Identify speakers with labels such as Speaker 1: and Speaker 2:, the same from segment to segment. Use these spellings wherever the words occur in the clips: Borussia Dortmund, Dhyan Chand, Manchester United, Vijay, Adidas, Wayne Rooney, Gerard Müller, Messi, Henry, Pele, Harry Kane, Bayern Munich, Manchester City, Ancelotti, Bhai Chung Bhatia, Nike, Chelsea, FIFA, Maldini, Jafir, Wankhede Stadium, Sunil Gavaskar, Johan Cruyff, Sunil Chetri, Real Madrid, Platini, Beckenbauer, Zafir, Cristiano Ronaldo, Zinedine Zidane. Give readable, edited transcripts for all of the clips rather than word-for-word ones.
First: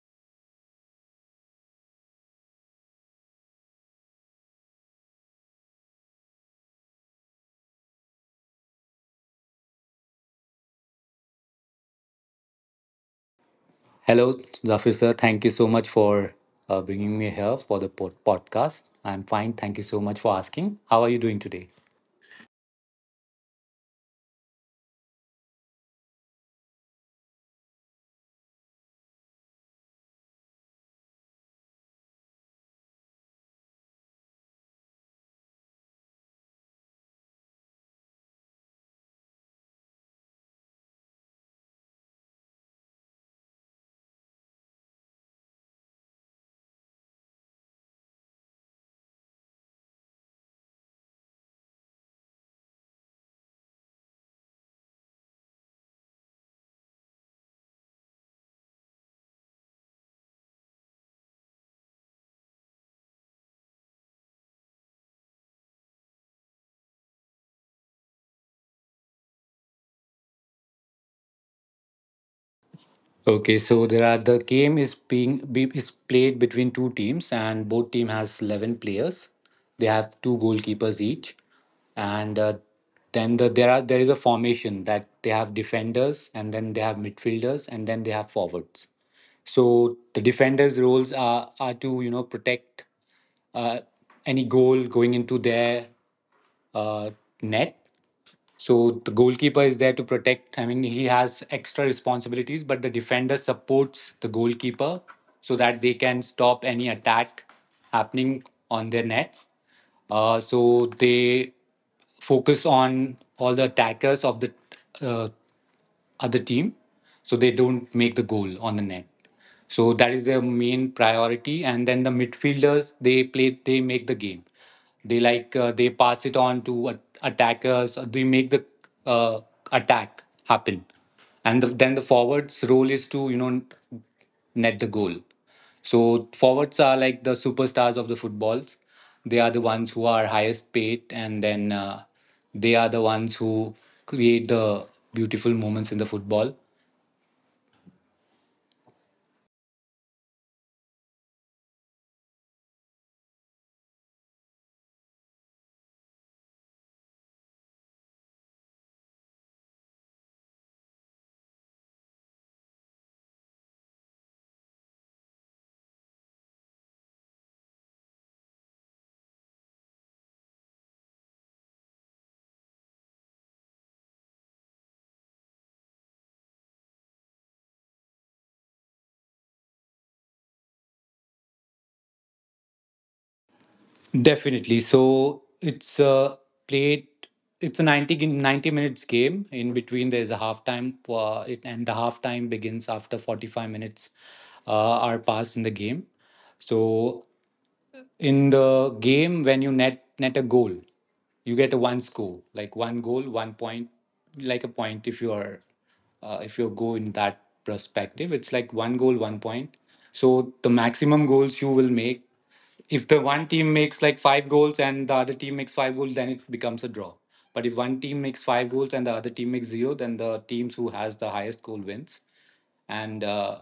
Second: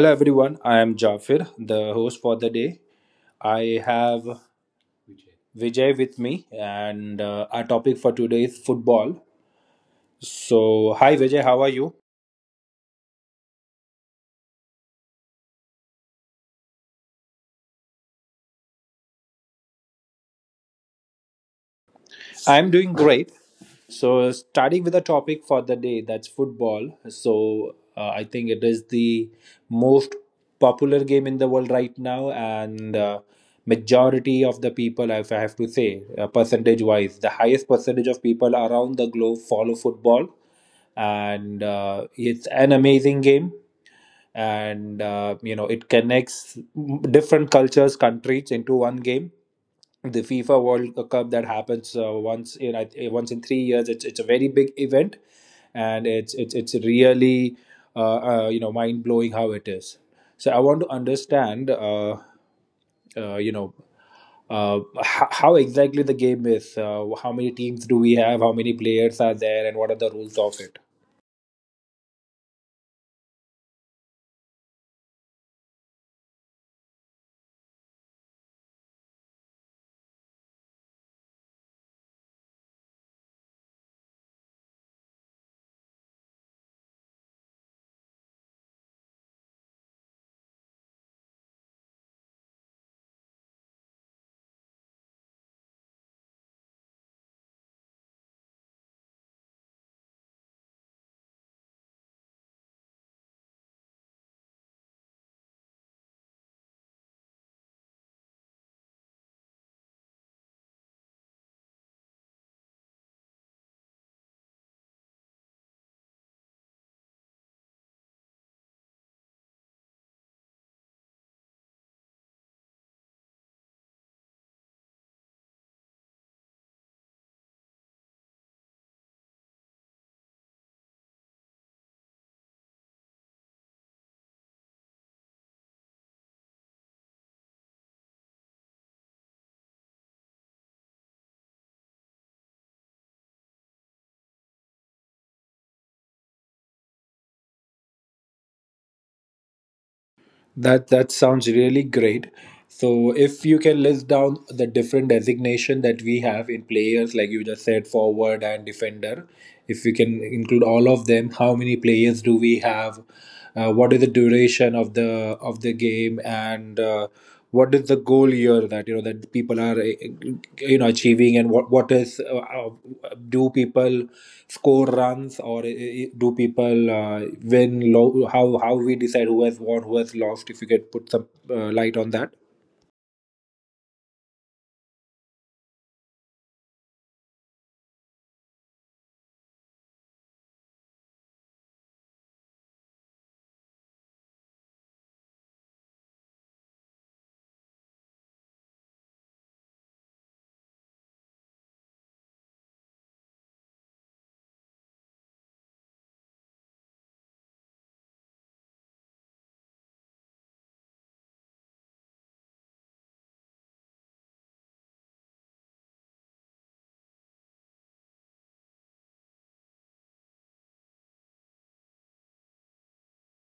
Speaker 1: Hello everyone, I am Jafir, the host for the day. I have Vijay with me, and our topic for today is football. So, hi Vijay, how are you?
Speaker 2: Hello, Zafir sir. Thank you so much for bringing me here for the podcast. I'm fine. Thank you so much for asking. How are you doing today?
Speaker 1: I'm doing great. So, starting with the topic for the day, that's football. So, I think it is the most popular game in the world right now, and majority of the people, if I have to say, percentage wise, the highest percentage of people around the globe follow football, and it's an amazing game, and you know, it connects different cultures, countries into one game. The FIFA World Cup that happens once in once in 3 years. It's a very big event, and it's really you know, mind blowing how it is. So I want to understand you know, how exactly the game is. How many teams do we have? How many players are there? And what are the rules of it?
Speaker 2: Okay, so the game is is played between two teams, and both team has 11 players. They have two goalkeepers each, and there is a formation that they have defenders, and then they have midfielders, and then they have forwards. So the defenders' roles are to you know protect uh, any goal going into their uh, net, so the goalkeeper is there to protect. I mean, he has extra responsibilities, but the defender supports the goalkeeper so that they can stop any attack happening on their net. So they focus on all the attackers of the uh, other team, so they don't make the goal on the net. So that is their main priority. And then the midfielders, they play, they make the game. They like they pass it on to attackers. Uh, they make the uh, attack happen. Then the forwards role is to you know net the goal. So forwards are like the superstars of the footballs. They are the ones who are highest paid, and then they are the ones who create the beautiful moments in the football.
Speaker 1: That that sounds really great. So if you can list down the different designation that we have in players, like you just said, forward and defender, if you can include all of them, how many players do we have? What is the duration of the game, and what is the goal here that you know, that people are you know, achieving, and what is do people score runs, or do people win low, how we decide who has won, who has lost, if you could put some light on that.
Speaker 2: Definitely. So it's played. It's a 90 minutes game. In between, there's a halftime, and the halftime begins after 45 minutes are passed in the game. So in the game, when you net a goal, you get a one score, like one goal one point, like a point. If you are if you go in that perspective, it's like one goal one point. So the maximum goals you will make, if the one team makes like five goals and the other team makes five goals, then it becomes a draw. But if one team makes five goals and the other team makes zero, then the teams who has the highest goal wins. And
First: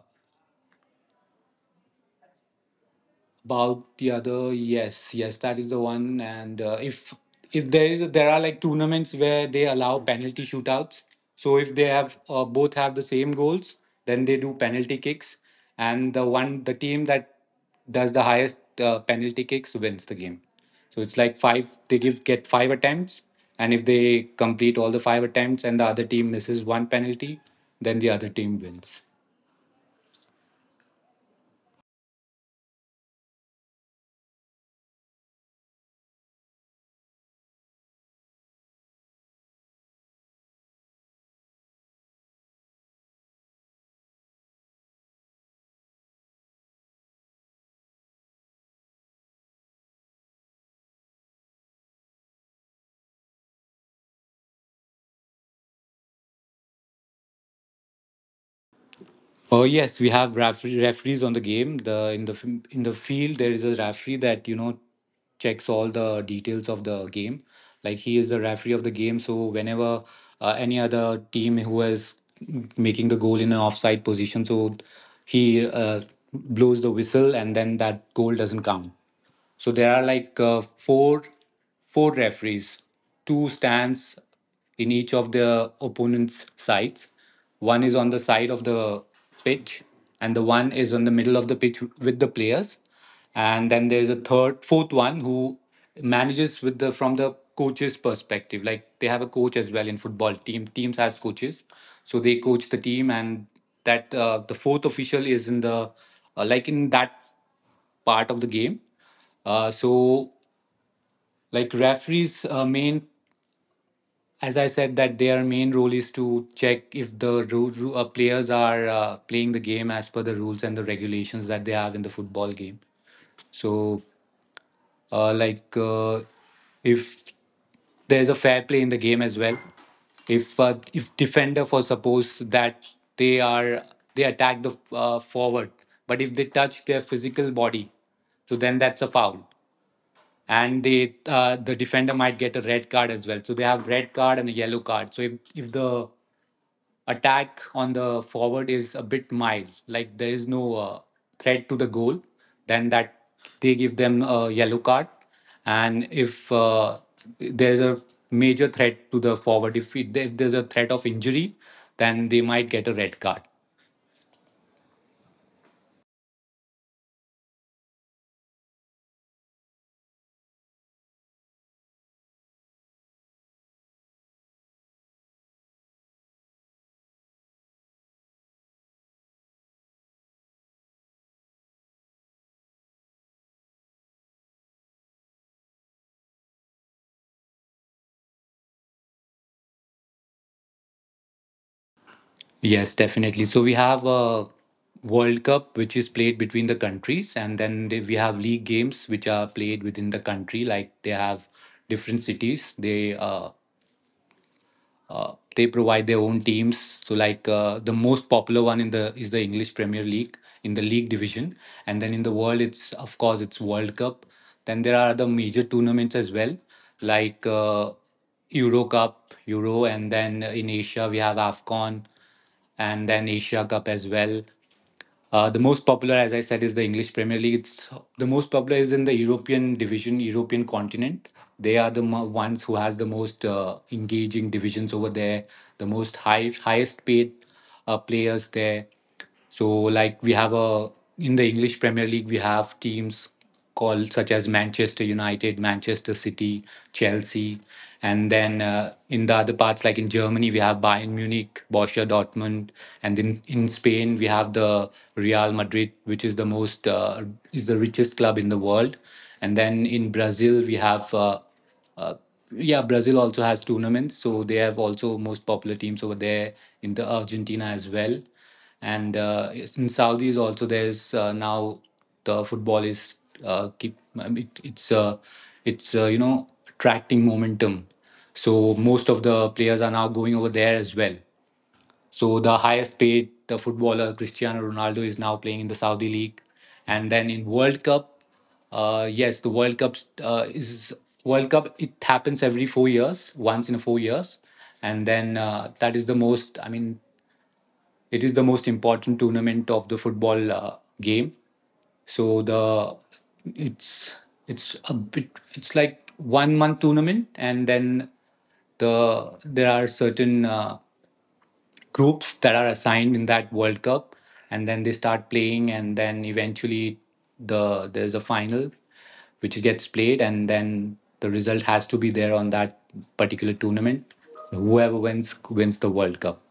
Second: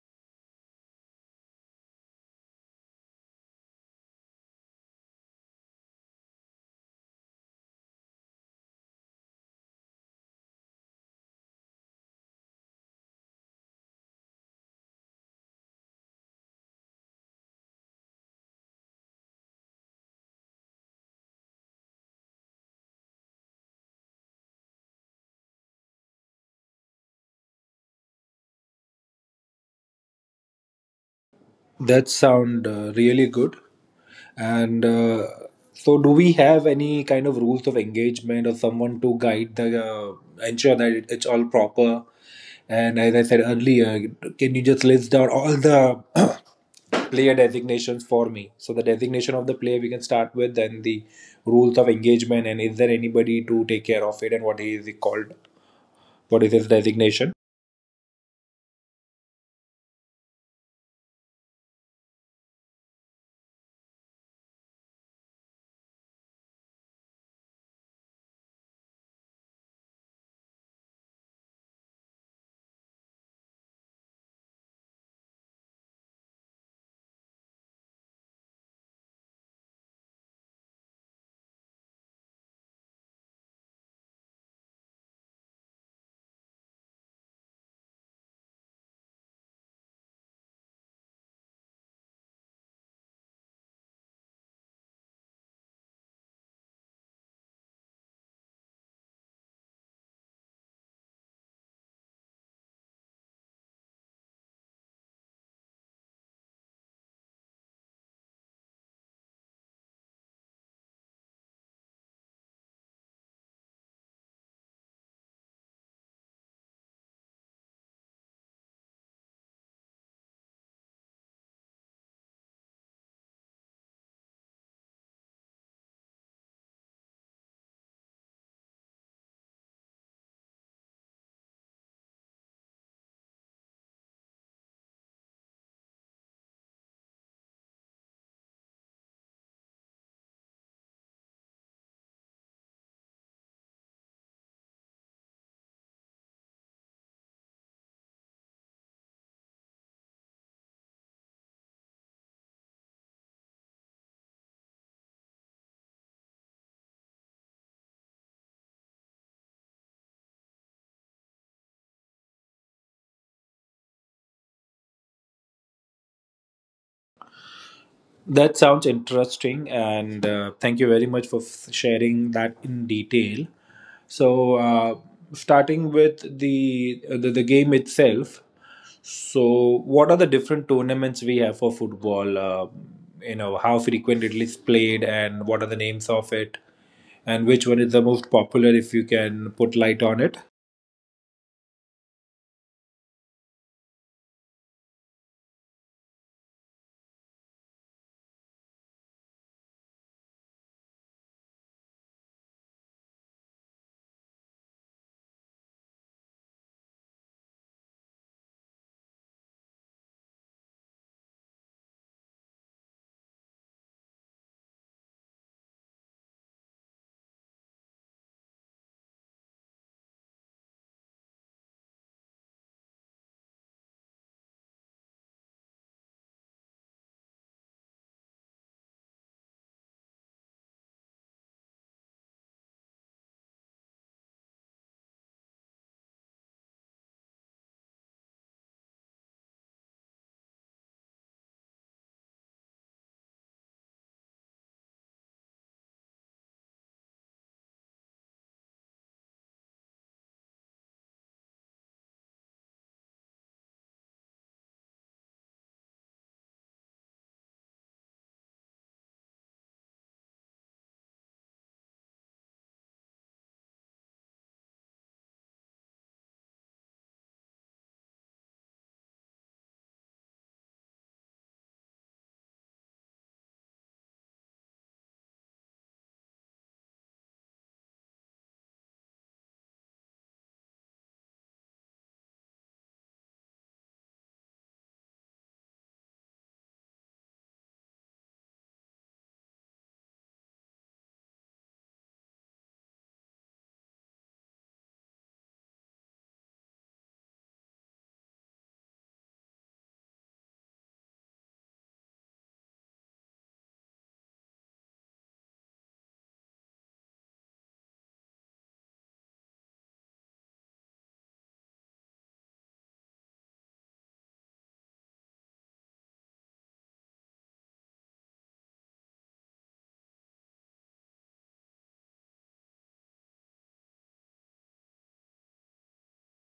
Speaker 2: about the other, yes, yes, that is the one. And if there are like tournaments where they allow penalty shootouts. So if they have both have the same goals, then they do penalty kicks, and the team that does the highest penalty kicks wins the game. So it's like five, they give get five attempts, and if they complete all the five attempts and the other team misses one penalty, then the other team wins.
Speaker 1: That sound really good, and so do we have any kind of rules of engagement, or someone to guide the ensure that it, it's all proper, and as I said earlier, can you just list down all the player designations for me. So the designation of the player we can start with, and the rules of engagement, and is there anybody to take care of it, and what he is called, what is his designation.
Speaker 2: Oh yes, we have referees on the game. The in the f- In the field there is a referee that you know checks all the details of the game. Like he is the referee of the game, so whenever any other team who is making the goal in an offside position, so he blows the whistle and then that goal doesn't count. So there are like four referees. Two stands in each of the opponent's sides. One is on the side of the pitch, and the one is on the middle of the pitch with the players. And then there is a fourth one who manages with the from the coach's perspective. Like they have a coach as well in football team. Teams has coaches, so they coach the team, and that the fourth official is in the like in that part of the game. Uh, so, like referees, main, as I said, that their main role is to check if the players are playing the game as per the rules and the regulations that they have in the football game. So, uh, like uh, if there's a fair play in the game as well. If defender, for suppose, that they are they attack the forward, but if they touch their physical body, so then that's a foul. And they the defender might get a red card as well. So they have red card and a yellow card. So if the attack on the forward is a bit mild, like there is no threat to the goal, then that they give them a yellow card. And if there's a major threat to the forward, if there's a threat of injury, then they might get a red card.
Speaker 1: That sounds interesting, and thank you very much for sharing that in detail. So starting with the game itself. So what are the different tournaments we have for football? You know, how frequent it is played, and what are the names of it? And which one is the most popular, if you can put light on it.
Speaker 2: Yes, definitely. So we have a World Cup which is played between the countries, and then we have league games which are played within the country. Like they have different cities. They provide their own teams. So, like the most popular one in the is the English Premier League in the league division, and then in the world, it's of course it's World Cup. Then there are other major tournaments as well, like Euro Cup, Euro, and then in Asia we have Afcon, and then Asia Cup as well. The most popular, as I said, is the English Premier League. The most popular is in the European division, European continent. They are the ones who has the most engaging divisions over there, the most highest paid players there. So, like we have a in the English Premier League, we have teams call such as Manchester United, Manchester City, Chelsea, and then in the other parts, like in Germany we have Bayern Munich, Borussia Dortmund, and in Spain we have the Real Madrid, which is the most is the richest club in the world, and then in Brazil we have. Uh, yeah, Brazil also has tournaments, so they have also most popular teams over there, in the Argentina as well. And yes, in Saudi is also there's now the football is keep it, it's you know attracting momentum. So most of the players are now going over there as well. So the highest paid the footballer Cristiano Ronaldo is now playing in the Saudi league, and then in World Cup, yes, the World Cup is World Cup. It happens every 4 years, once in 4 years, and then that is the most. I mean, it is the most important tournament of the football game. So the it's it's a bit it's like 1 month tournament, and then there are certain groups that are assigned in that World Cup, and then they start playing, and then eventually there's a final which gets played, and then the result has to be there on that particular tournament. Whoever wins wins the World Cup.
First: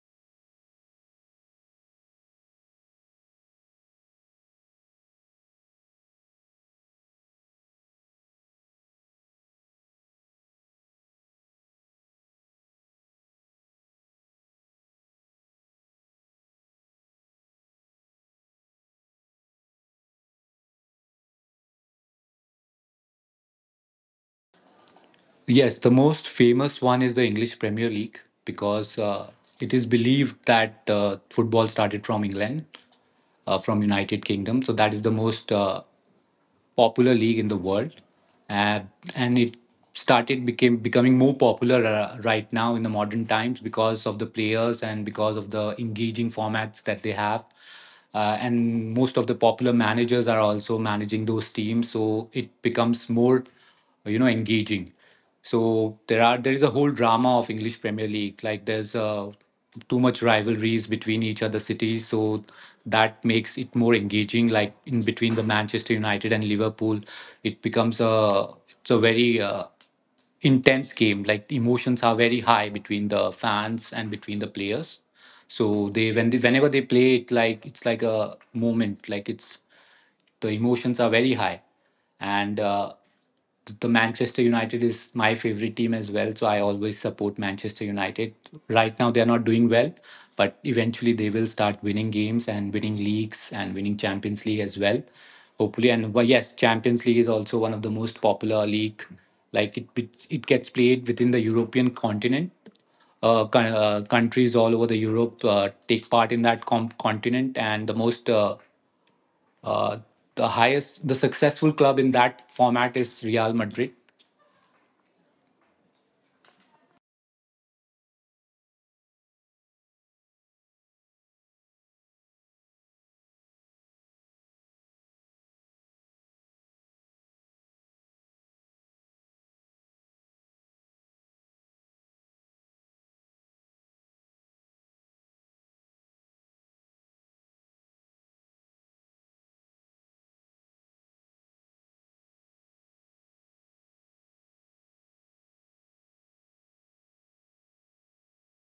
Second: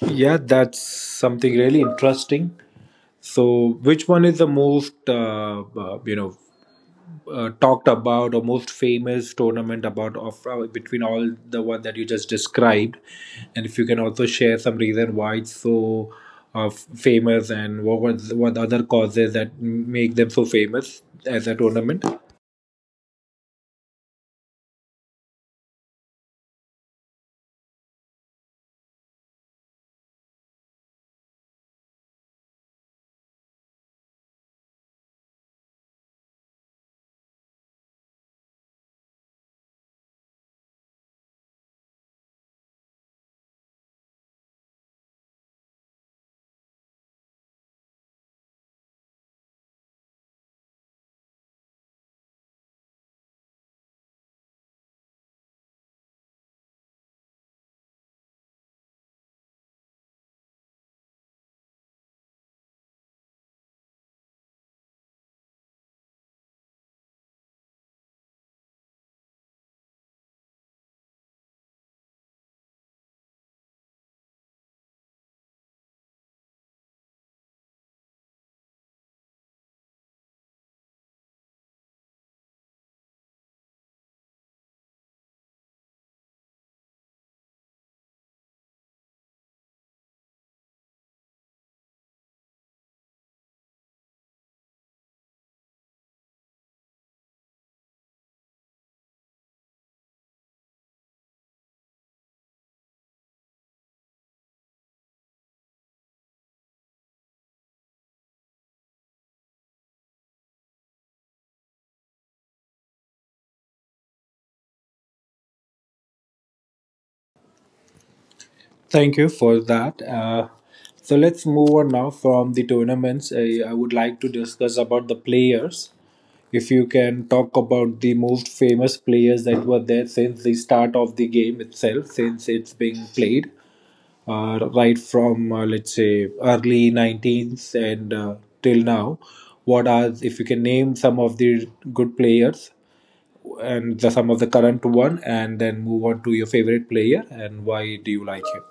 Speaker 1: Yeah, that's something really interesting. So which one is the most you know, talked about, or most famous tournament about of between all the one that you just described, and if you can also share some reason why it's so famous, and what was, what other causes that make them so famous as a tournament.
Speaker 2: Yes, the most famous one is the English Premier League because it is believed that football started from England, from United Kingdom. So that is the most popular league in the world, uh, and it started became becoming more popular right now in the modern times because of the players and because of the engaging formats that they have. And most of the popular managers are also managing those teams, so it becomes more you know engaging. So there is a whole drama of English Premier League. Like there's too much rivalries between each other cities, so that makes it more engaging, like in between the Manchester United and Liverpool. It becomes a it's a very intense game. Like the emotions are very high between the fans and between the players. So they when they whenever they play it, like it's like a moment, like it's the emotions are very high, and the Manchester United is my favorite team as well. So I always support Manchester United. Right now, they are not doing well, but eventually they will start winning games and winning leagues and winning Champions League as well. Hopefully, and well, yes, Champions League is also one of the most popular league. Like it gets played within the European continent. Countries all over the Europe take part in that continent, and the most uh, the successful club in that format is Real Madrid.
Speaker 1: Thank you for that. So let's move on now from the tournaments. I would like to discuss about the players. If you can talk about the most famous players that were there since the start of the game itself, since it's being played, right from let's say early 19th and till now, what are, if you can name some of the good players, and the, some of the current one, and then move on to your favorite player and why do you like him?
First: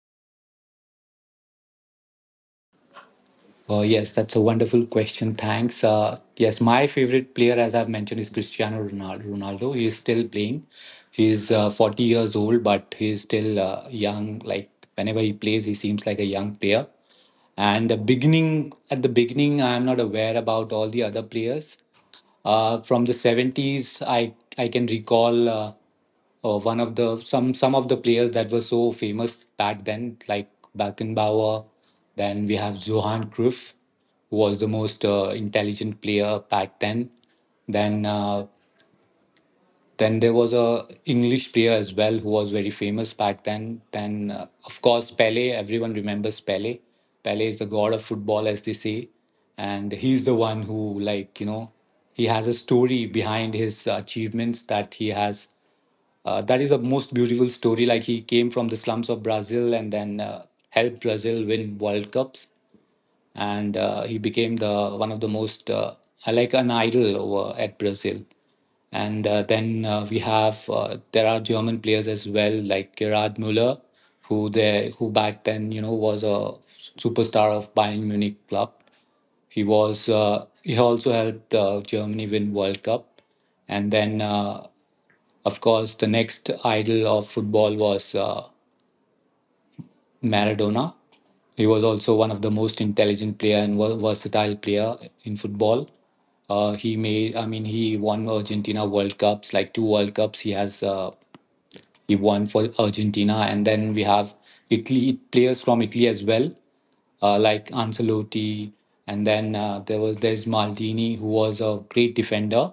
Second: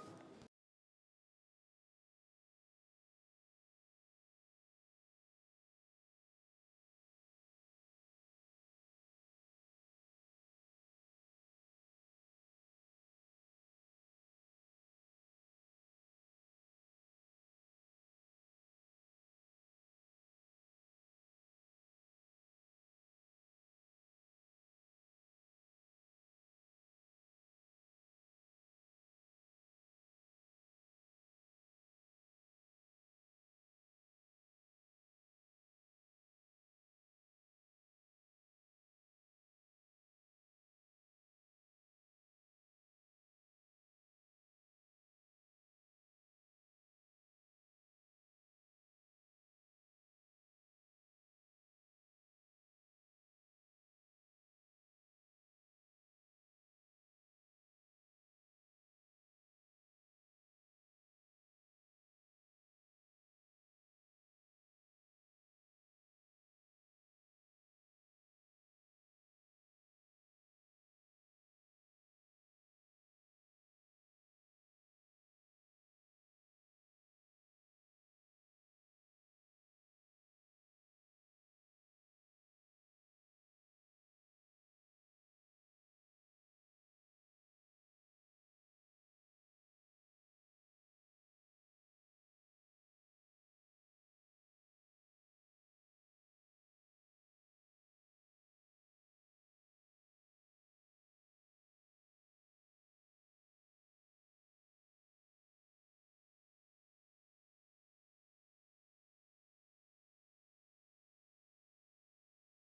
Speaker 2: Yes, that's a wonderful question. Thanks. Yes, my favorite player, as I've mentioned, is Cristiano Ronaldo. Ronaldo. He is still playing. He's 40 years old, but he's still young. Like whenever he plays, he seems like a young player. And the beginning, at the beginning, I'm not aware about all the other players. From the 70s, I can recall. One of the some of the players that were so famous back then, like Beckenbauer. Then we have Johan Cruyff, who was the most intelligent player back then. Then uh, then there was a English player as well who was very famous back then. Then of course Pele, everyone remembers Pele. Pele is the god of football, as they say, and he's the one who he has a story behind his achievements that he has that is a most beautiful story. Like he came from the slums of Brazil, and then helped Brazil win World Cups, and he became the one of the most like an idol over at Brazil. And then we have There are German players as well, like Gerard Müller, who back then was a superstar of Bayern Munich club. He was he also helped Germany win World Cup, and then. Of course, the next idol of football was Maradona. He was also one of the most intelligent player and versatile player in football. He made, I mean, he won Argentina World Cups, like two World Cups. He has he won for Argentina, and then we have Italy players from Italy as well, like Ancelotti, and then there was there's Maldini, who was a great defender.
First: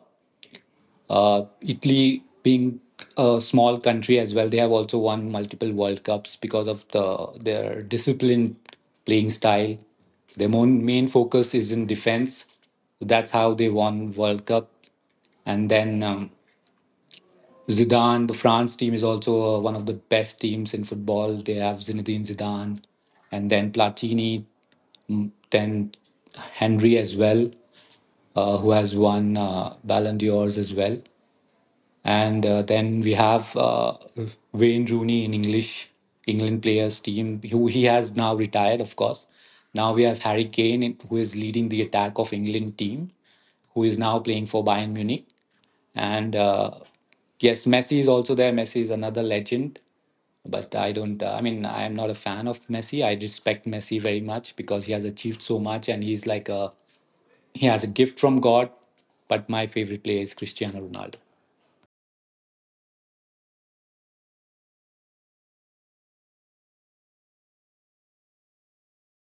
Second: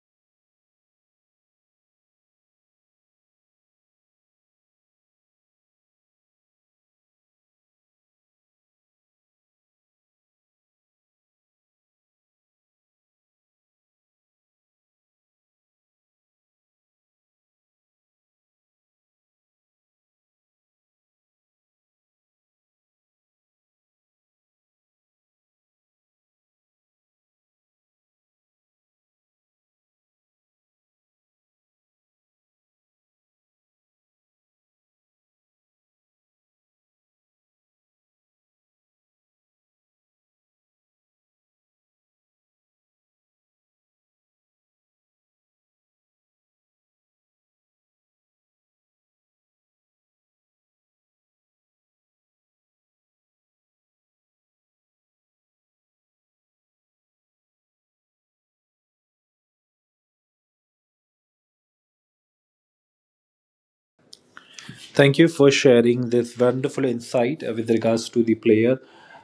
Speaker 2: Italy, being a small country as well, they have also won multiple World Cups because of their disciplined playing style. Their main focus is in defense. That's how they won World Cup. And then Zidane, the France team is also one of the best teams in football. They have Zinedine Zidane, and then Platini, then Henry as well, who has won Ballon d'Ors as well. And then we have Wayne Rooney in English England players team, who he has now retired, of course. Now we have Harry Kane, who is leading the attack of England team, who is now playing for Bayern Munich. And yes, Messi is also there. Messi is another legend, but I don't. I mean, I am not a fan of Messi. I respect Messi very much because he has achieved so much, and he has a gift from God. But my favorite player is Cristiano Ronaldo.
Speaker 1: Thank you for sharing this wonderful insight with regards to the player.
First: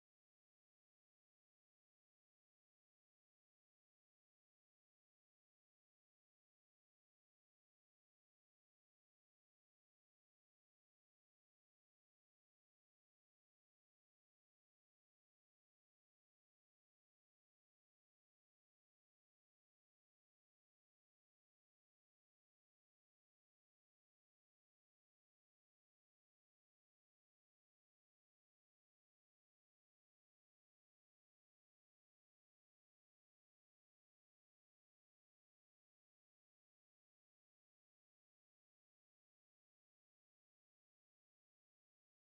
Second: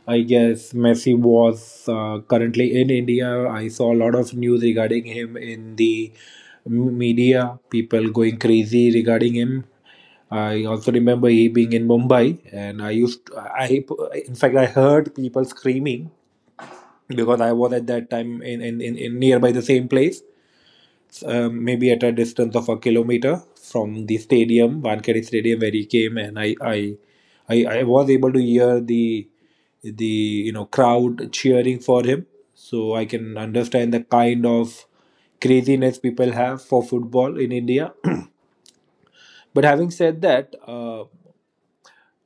Speaker 1: I guess Messi was currently in India. I saw a lot of news regarding him in the media, people going crazy regarding him. I also remember he being in Mumbai, and I used, I, in fact, I heard people screaming because I was at that time in nearby the same place, maybe at a distance of a kilometer from the stadium, Wankhede Stadium, where he came, and I was able to hear the, you know, crowd cheering for him. So I can understand the kind of craziness people have for football in India. But having said that,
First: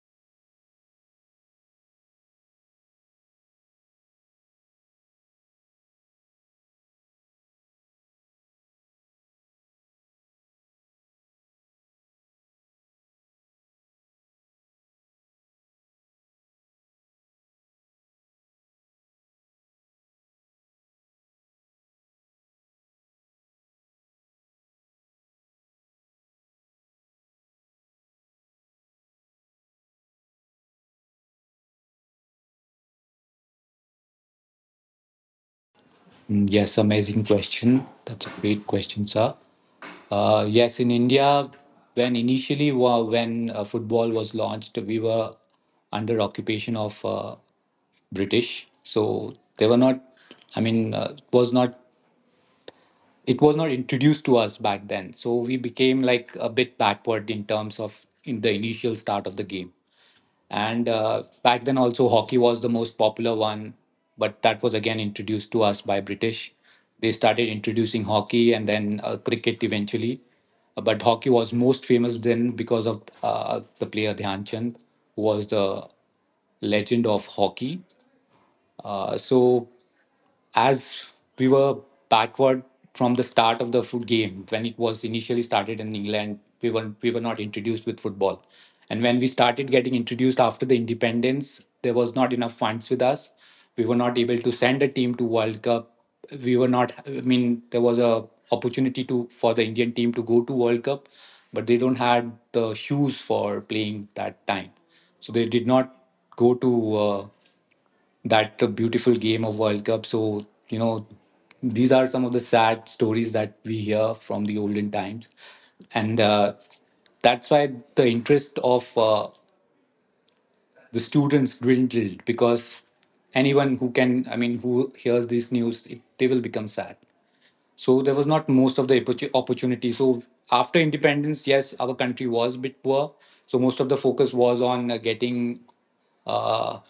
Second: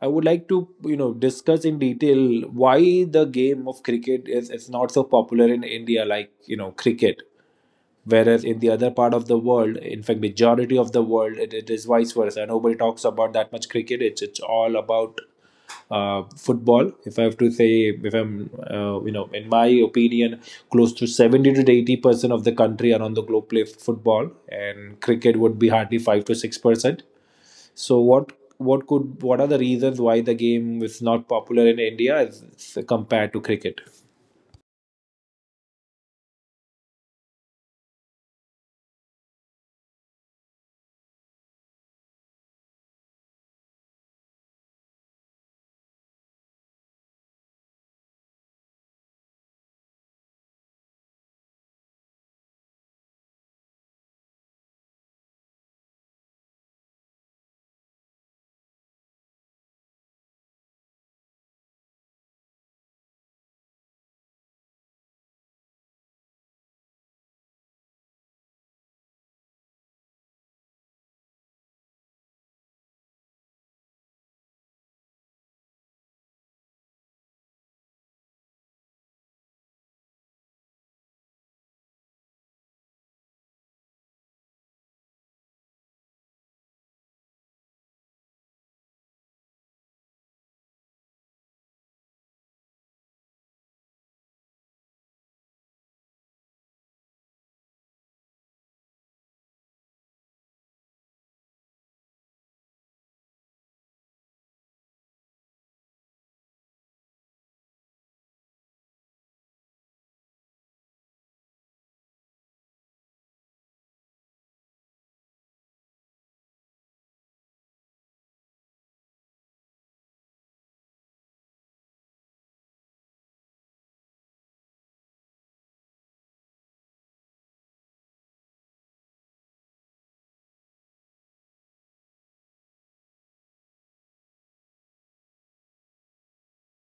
Speaker 1: I would like to, you know, discuss in detail why the game of cricket is not so popular in India, like you know, cricket, whereas in the other part of the world, in fact, majority of the world, it is vice versa. Nobody talks about that much cricket. It's all about football, if I have to say, if I'm you know, in my opinion, close to 70 to 80% of the country around the globe play football, and cricket would be hardly 5 to 6%. So what could, what are the reasons why the game is not popular in India as compared to cricket?
Speaker 2: Yes, amazing question. That's a great question, sir. Yes, in India, when football was launched, we were under occupation of British, so they were not. I mean, it was not. It was not introduced to us back then, so we became like a bit backward in terms of in the initial start of the game. And back then, also, hockey was the most popular one, but that was again introduced to us by British. They started introducing hockey and then cricket eventually. But hockey was most famous then because of the player Dhyan Chand, who was the legend of hockey. So as we were backward from the start of the foot game when it was initially started in England, we were not introduced with football. And when we started getting introduced after the independence, there was not enough funds with us. We were not able to send a team to World Cup. We were not I mean There was a opportunity to for the Indian team to go to World Cup, but they don't had the shoes for playing that time, so they did not go to that beautiful game of World Cup. So, you know, these are some of the sad stories that we hear from the olden times. And that's why the interest of the students dwindled because anyone who can, I mean, who hears this news, it, they will become sad. So there was not most of the opportunity. So after independence, yes, our country was a bit poor. So most of the focus was on getting uh,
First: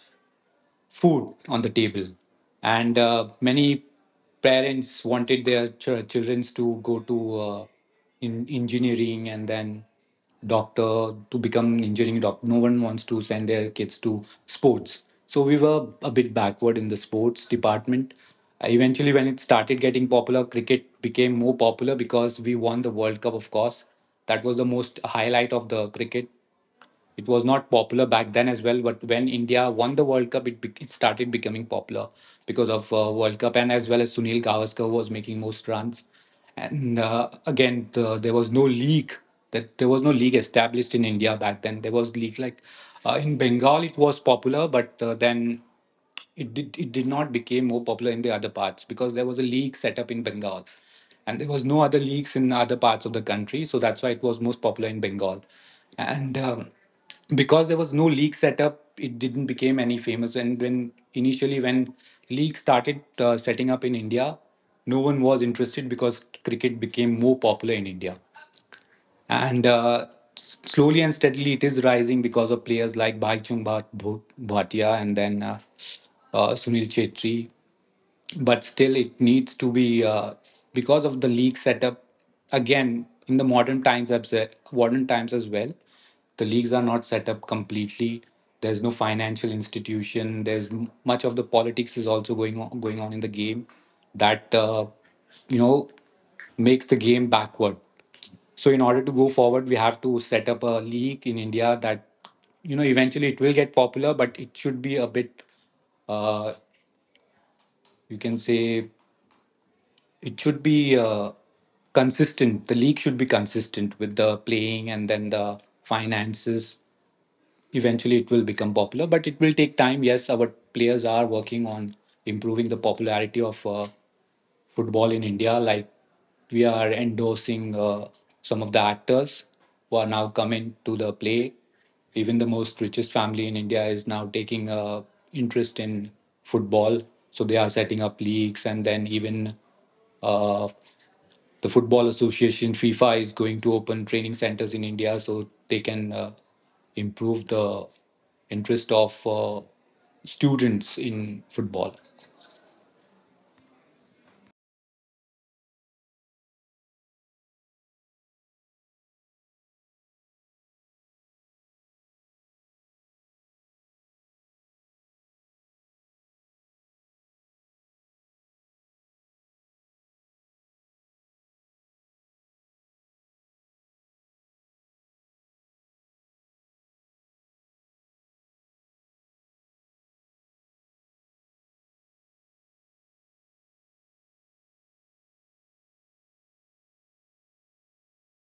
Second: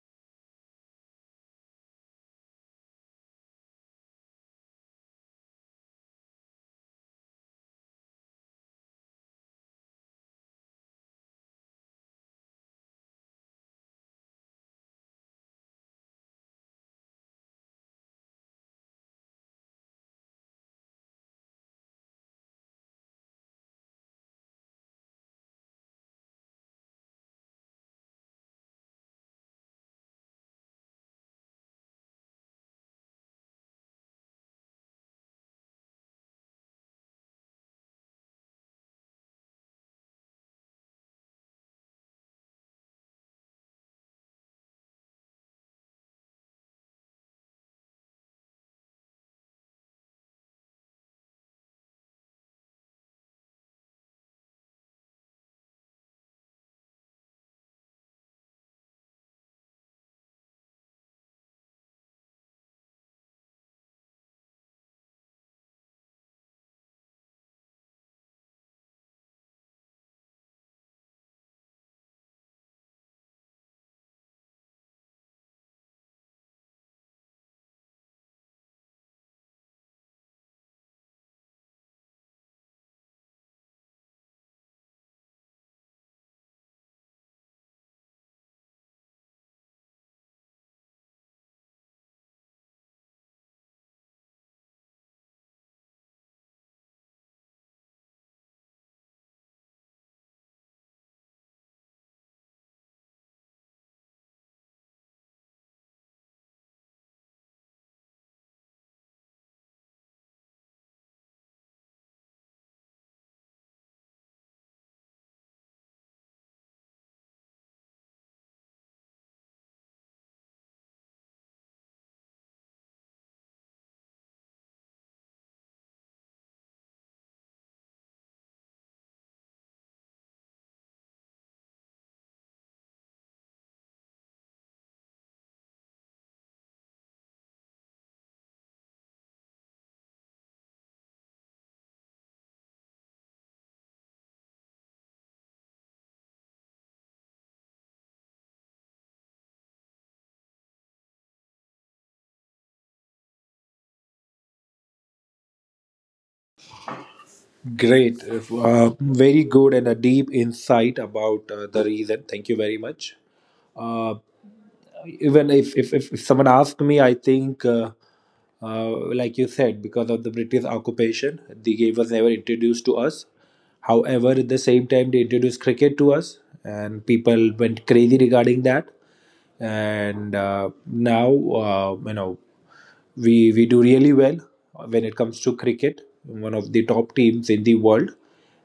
Speaker 2: food on the table. And many parents wanted their children to go to in engineering and then doctor to become engineering doctor. No one wants to send their kids to sports. So we were a bit backward in the sports department. Eventually, when it started getting popular, cricket became more popular because we won the World Cup, of course. That was the most highlight of the cricket. It was not popular back then as well, but when India won the World Cup, it started becoming popular because of World Cup, and as well as Sunil Gavaskar was making most runs. And again, there was no league that there was no league established in India back then. There was league like in Bengal, it was popular, but then it did not become more popular in the other parts because there was a league set up in Bengal. And there was no other leagues in other parts of the country. So that's why it was most popular in Bengal. And Because there was no league set up, it didn't become any famous. And when league started setting up in India, no one was interested because cricket became more popular in India. And s- slowly and steadily it is rising because of players like Bhai Chung Bhatia and then Sunil Chetri, but still it needs to be because of the league setup. Again in the modern times as well, the leagues are not set up completely. There's no financial institution. There's much of the politics is also going on in the game that you know makes the game backward. So in order to go forward, we have to set up a league in India that, you know, eventually it will get popular, but it should be a bit uh, you can say it should be consistent. The league should be consistent with the playing and then the finances. Eventually, it will become popular, but it will take time. Yes, our players are working on improving the popularity of football in India. Like we are endorsing some of the actors who are now coming to the play. Even the most richest family in India is now taking interest in football. So they are setting up leagues, and then even uh, the Football Association FIFA is going to open training centers in India so they can improve the interest of students in football.
Speaker 1: Great, very good, and a deep insight about the reason. Thank you very much. Uh, even if someone asked me, I think, like you said, because of the British occupation, the game was never introduced to us. However, at the same time, they introduced cricket to us, and people went crazy regarding that. And now, you know, we do really well when it comes to cricket, one of the top teams in the world.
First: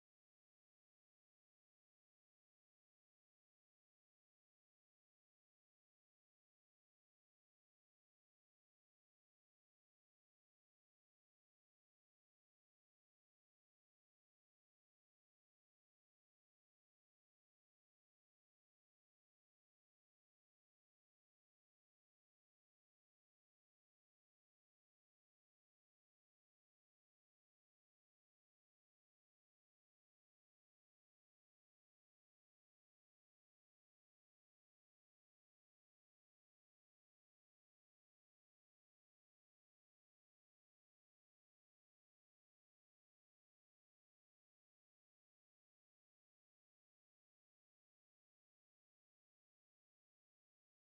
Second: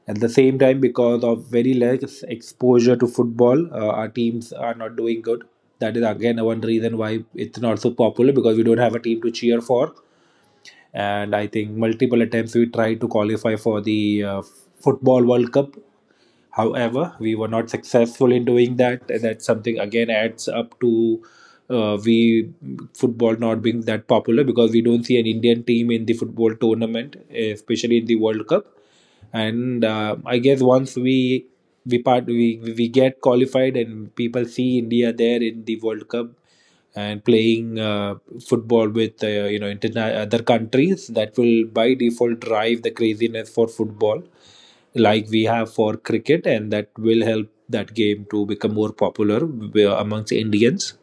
Speaker 1: At the same time, because of very less exposure to football, our teams are not doing good. That is again one reason why it's not so popular, because we don't have a team to cheer for. And I think multiple attempts we tried to qualify for the football world cup. However, we were not successful in doing that. That's something again adds up to we football not being that popular, because we don't see an Indian team in the football tournament, especially in the World Cup. And I guess once we part we get qualified and people see India there in the World Cup, and playing football with you know, other countries, that will by default drive the craziness for football like we have for cricket, and that will help that game to become more popular amongst Indians.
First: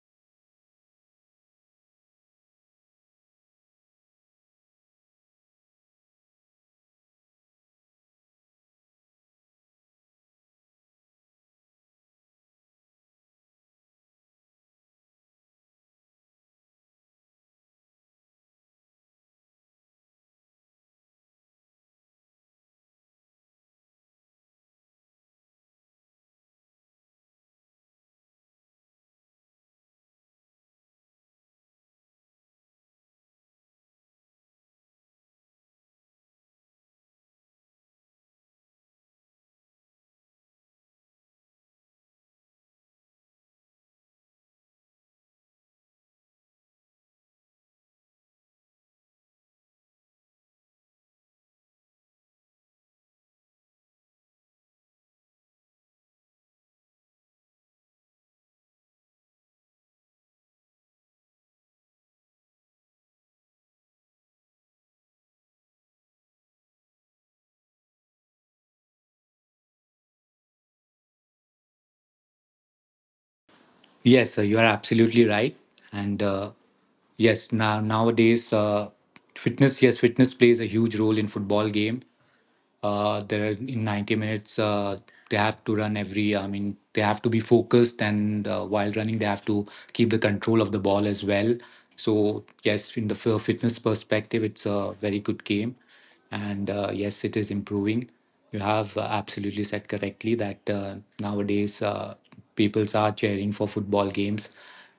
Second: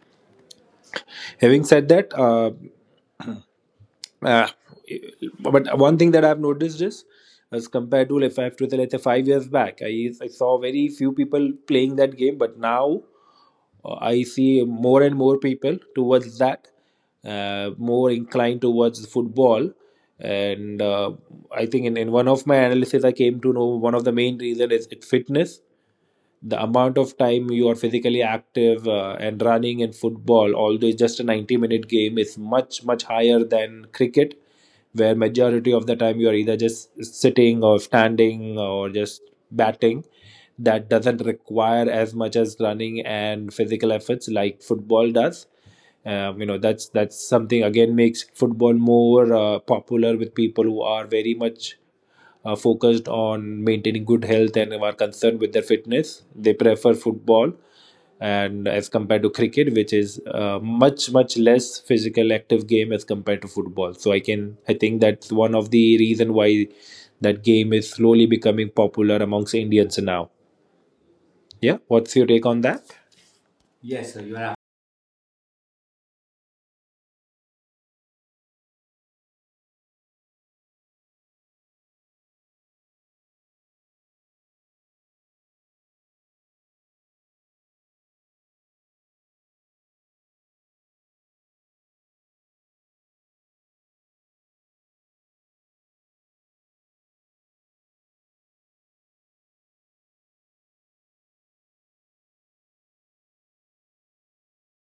Speaker 1: Having said that, uh, but one thing that I've noticed is, as compared to, if I have to tell, let's say 5 years back, I saw very few people playing that game, but now, I see more and more people towards that, more inclined towards football. And I think in one of my analysis, I came to know one of the main reason is it's fitness. The amount of time you are physically active and running in football, although it's just a 90-minute game, is much, much higher than cricket, where majority of the time you are either just sitting or standing or just batting. That doesn't require as much as running and physical efforts like football does. You know, that's something again makes football more popular with people who are very much are focused on maintaining good health and are concerned with their fitness. They prefer football, and as compared to cricket, which is a much much less physical active game as compared to football. So I can, I think that's one of the reason why that game is slowly becoming popular amongst Indians now. Yeah, what's your take on that?
Speaker 2: Yes, sir, you are absolutely right. And yes, now nowadays, fitness yes, fitness plays a huge role in football game. There In 90 minutes they have to run every, I mean, they have to be focused, and while running they have to keep the control of the ball as well. So yes, in the fitness perspective, it's a very good game. And yes, it is improving. You have absolutely said correctly that nowadays people are cheering for football games.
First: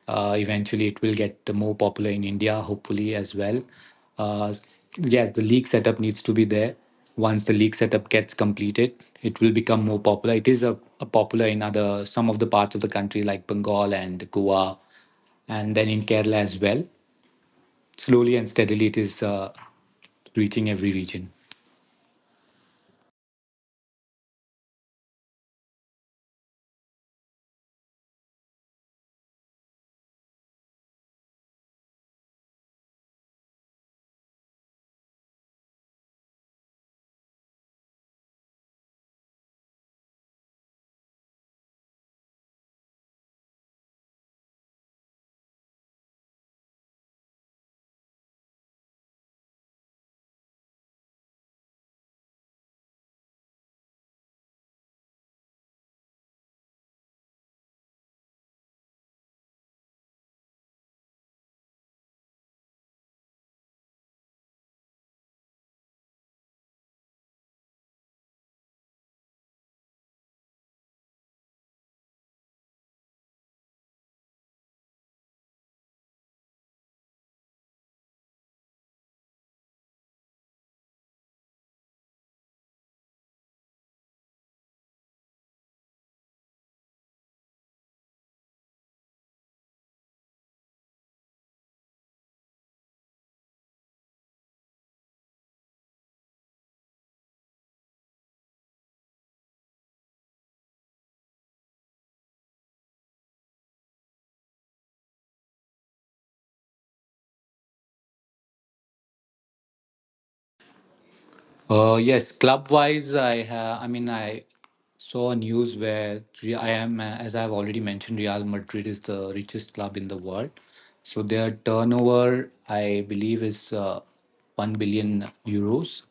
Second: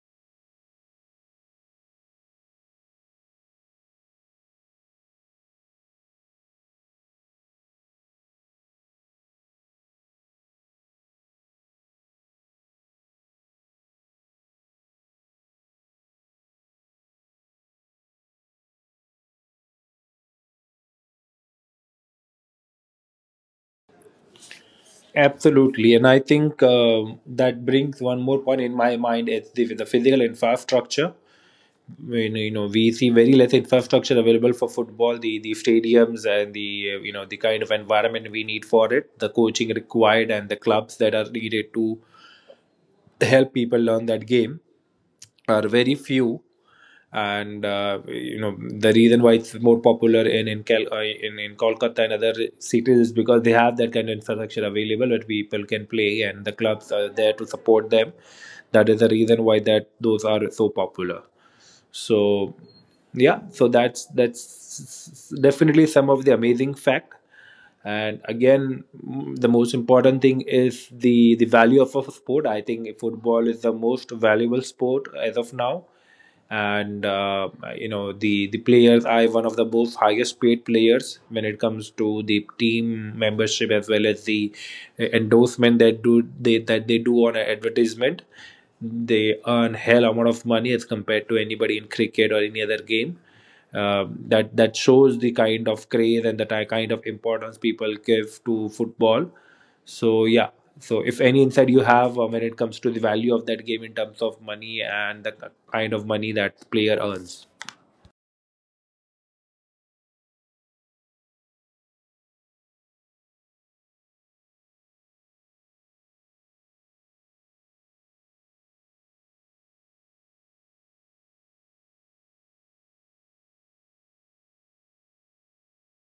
Speaker 2: Eventually, it will get more popular in India, hopefully, as well. uh, yes, the league setup needs to be there. Once the league setup gets completed, it will become more popular. It is a popular in other some of the parts of the country like Bengal and Goa, and then in Kerala as well. Slowly and steadily it is reaching every region.
Speaker 1: Absolutely, and I think, um, that brings one more point in my mind: is the physical infrastructure. When you know, we see very less infrastructure available for football, the stadiums and the, you know, the kind of environment we need for it, the coaching required and the clubs that are needed to help people learn that game, are very few. And you know, the reason why it's more popular in, in Kolkata and other cities is because they have that kind of infrastructure available where people can play and the clubs are there to support them. That is the reason why that those are so popular. So yeah, so that's definitely some of the amazing fact. And again, the most important thing is the value of a sport. I think football is the most valuable sport as of now, and you know, the players are one of the most highest paid players when it comes to the team membership, as well as the endorsement that do they, that they do on an advertisement. They earn hell amount of money as compared to anybody in cricket or any other game. That that shows the kind of craze and the kind of importance people give to football. So yeah. So if any insight you have, when it comes to the value of that game in terms of money and the kind of money that player earns.
Speaker 2: Yes, club wise, I saw news where Re- I am as I have already mentioned, Real Madrid is the richest club in the world. So their turnover I believe is 1 billion euros,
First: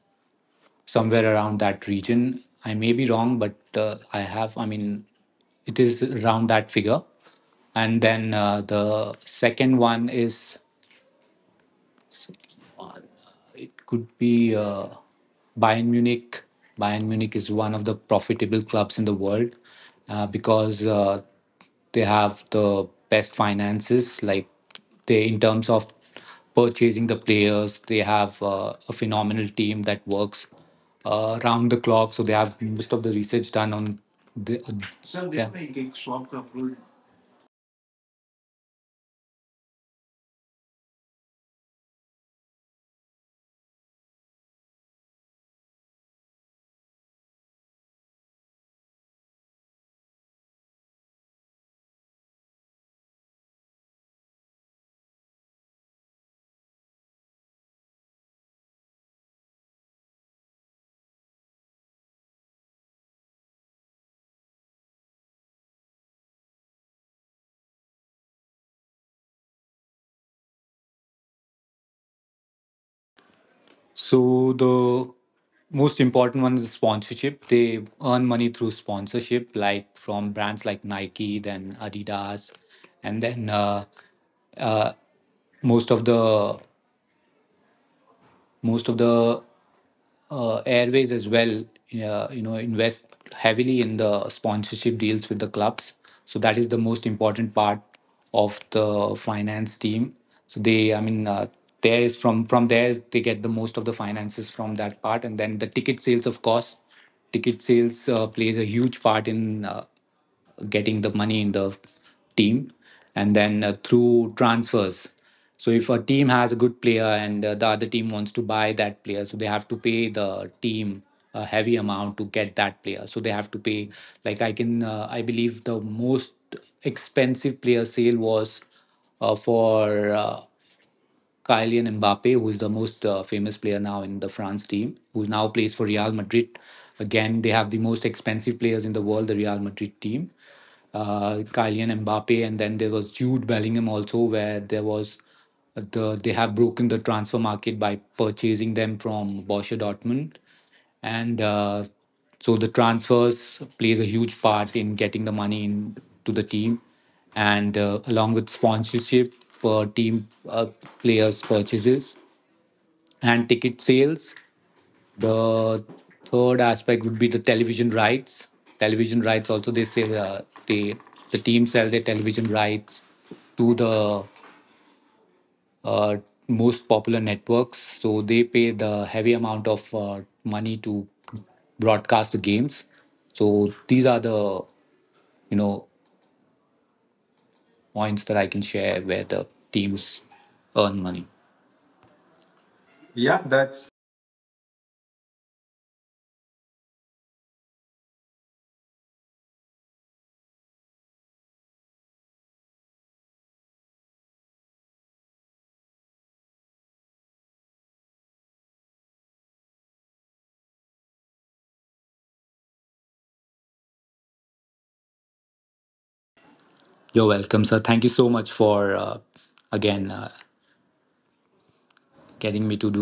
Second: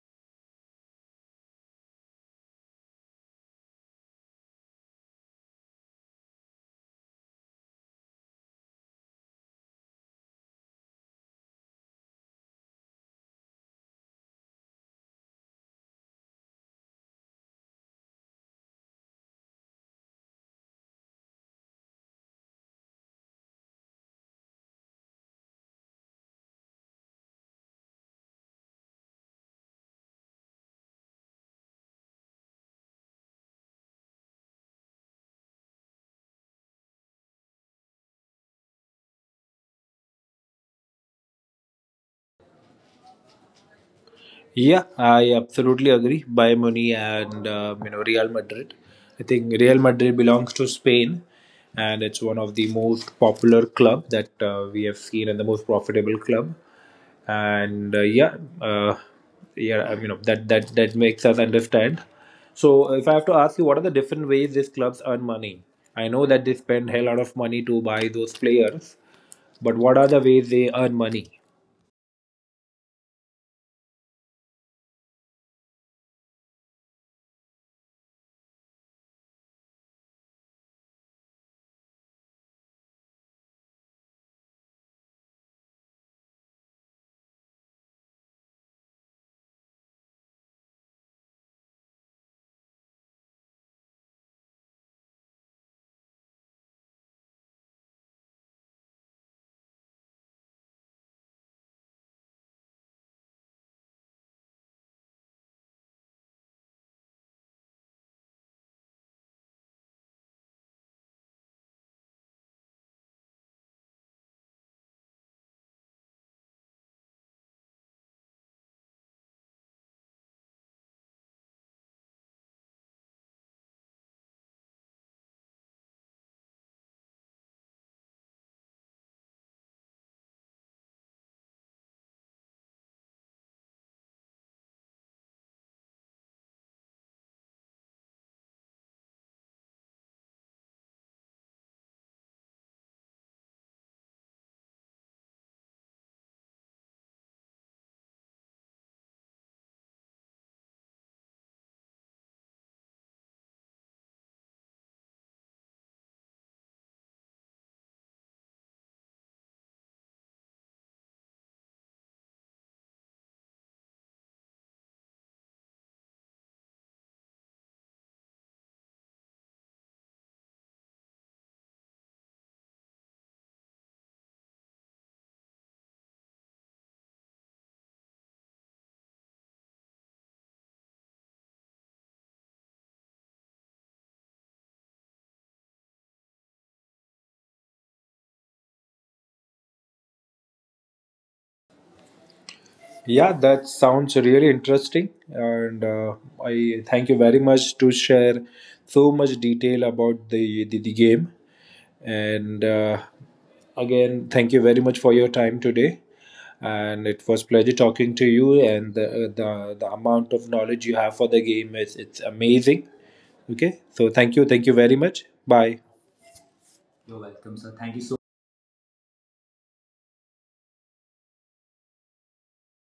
Speaker 2: somewhere around that region. I may be wrong, but I have, I mean, it is around that figure. And then the second one is it could be Bayern Munich. Bayern Munich is one of the profitable clubs in the world because they have the best finances. Like they, in terms of purchasing the players, they have a phenomenal team that works round the clock. So they have most of the research done on the. Sir, they yeah. make swap coverage.
Speaker 1: Yeah, I absolutely agree. Buy money and, you know, Real Madrid. I think Real Madrid belongs to Spain, and it's one of the most popular club that we have seen, and the most profitable club. And yeah, uh, yeah, you know that that that makes us understand. So if I have to ask you, what are the different ways these clubs earn money? I know that they spend hell lot of money to buy those players, but what are the ways they earn money?
Speaker 2: So the most important one is sponsorship. They earn money through sponsorship, like from brands like Nike, then Adidas, and then uh, most of the most of the Airways as well, you know, invest heavily in the sponsorship deals with the clubs. So that is the most important part of the finance team. So they, I mean, there is from there they get the most of the finances from that part, and then the ticket sales, of course, ticket sales plays a huge part in. Getting the money in the team, and then through transfers. So if a team has a good player and the other team wants to buy that player, so they have to pay the team a heavy amount to get that player. So they have to pay, like I can I believe the most expensive player sale was for Kylian Mbappe, who is the most famous player now in the France team, who now plays for Real Madrid. Again, they have the most expensive players in the world, the Real Madrid team. Kylian Mbappe, and then there was Jude Bellingham also, where there was they have broken the transfer market by purchasing them from Borussia Dortmund. And so the transfers plays a huge part in getting the money in to the team. And along with sponsorship per team, players purchases, and ticket sales, the third aspect would be the television rights. Television rights also they sell, they the team sell their television rights to the uh, most popular networks. So they pay the heavy amount of money to broadcast the games. So these are the, you know, points that I can share where the teams earn money.
Speaker 1: Yeah,
Speaker 2: Yeah,
Speaker 1: that
Speaker 2: that's
Speaker 1: sounds really interesting, and I thank you very much to share so much detail about the game. And again, thank you very much for your time today. And it was pleasure talking to you. And the amount of knowledge you have for the game is it's amazing. Okay, so thank you very much. Bye.
Speaker 2: You're welcome, sir. Thank you so much for again getting me to do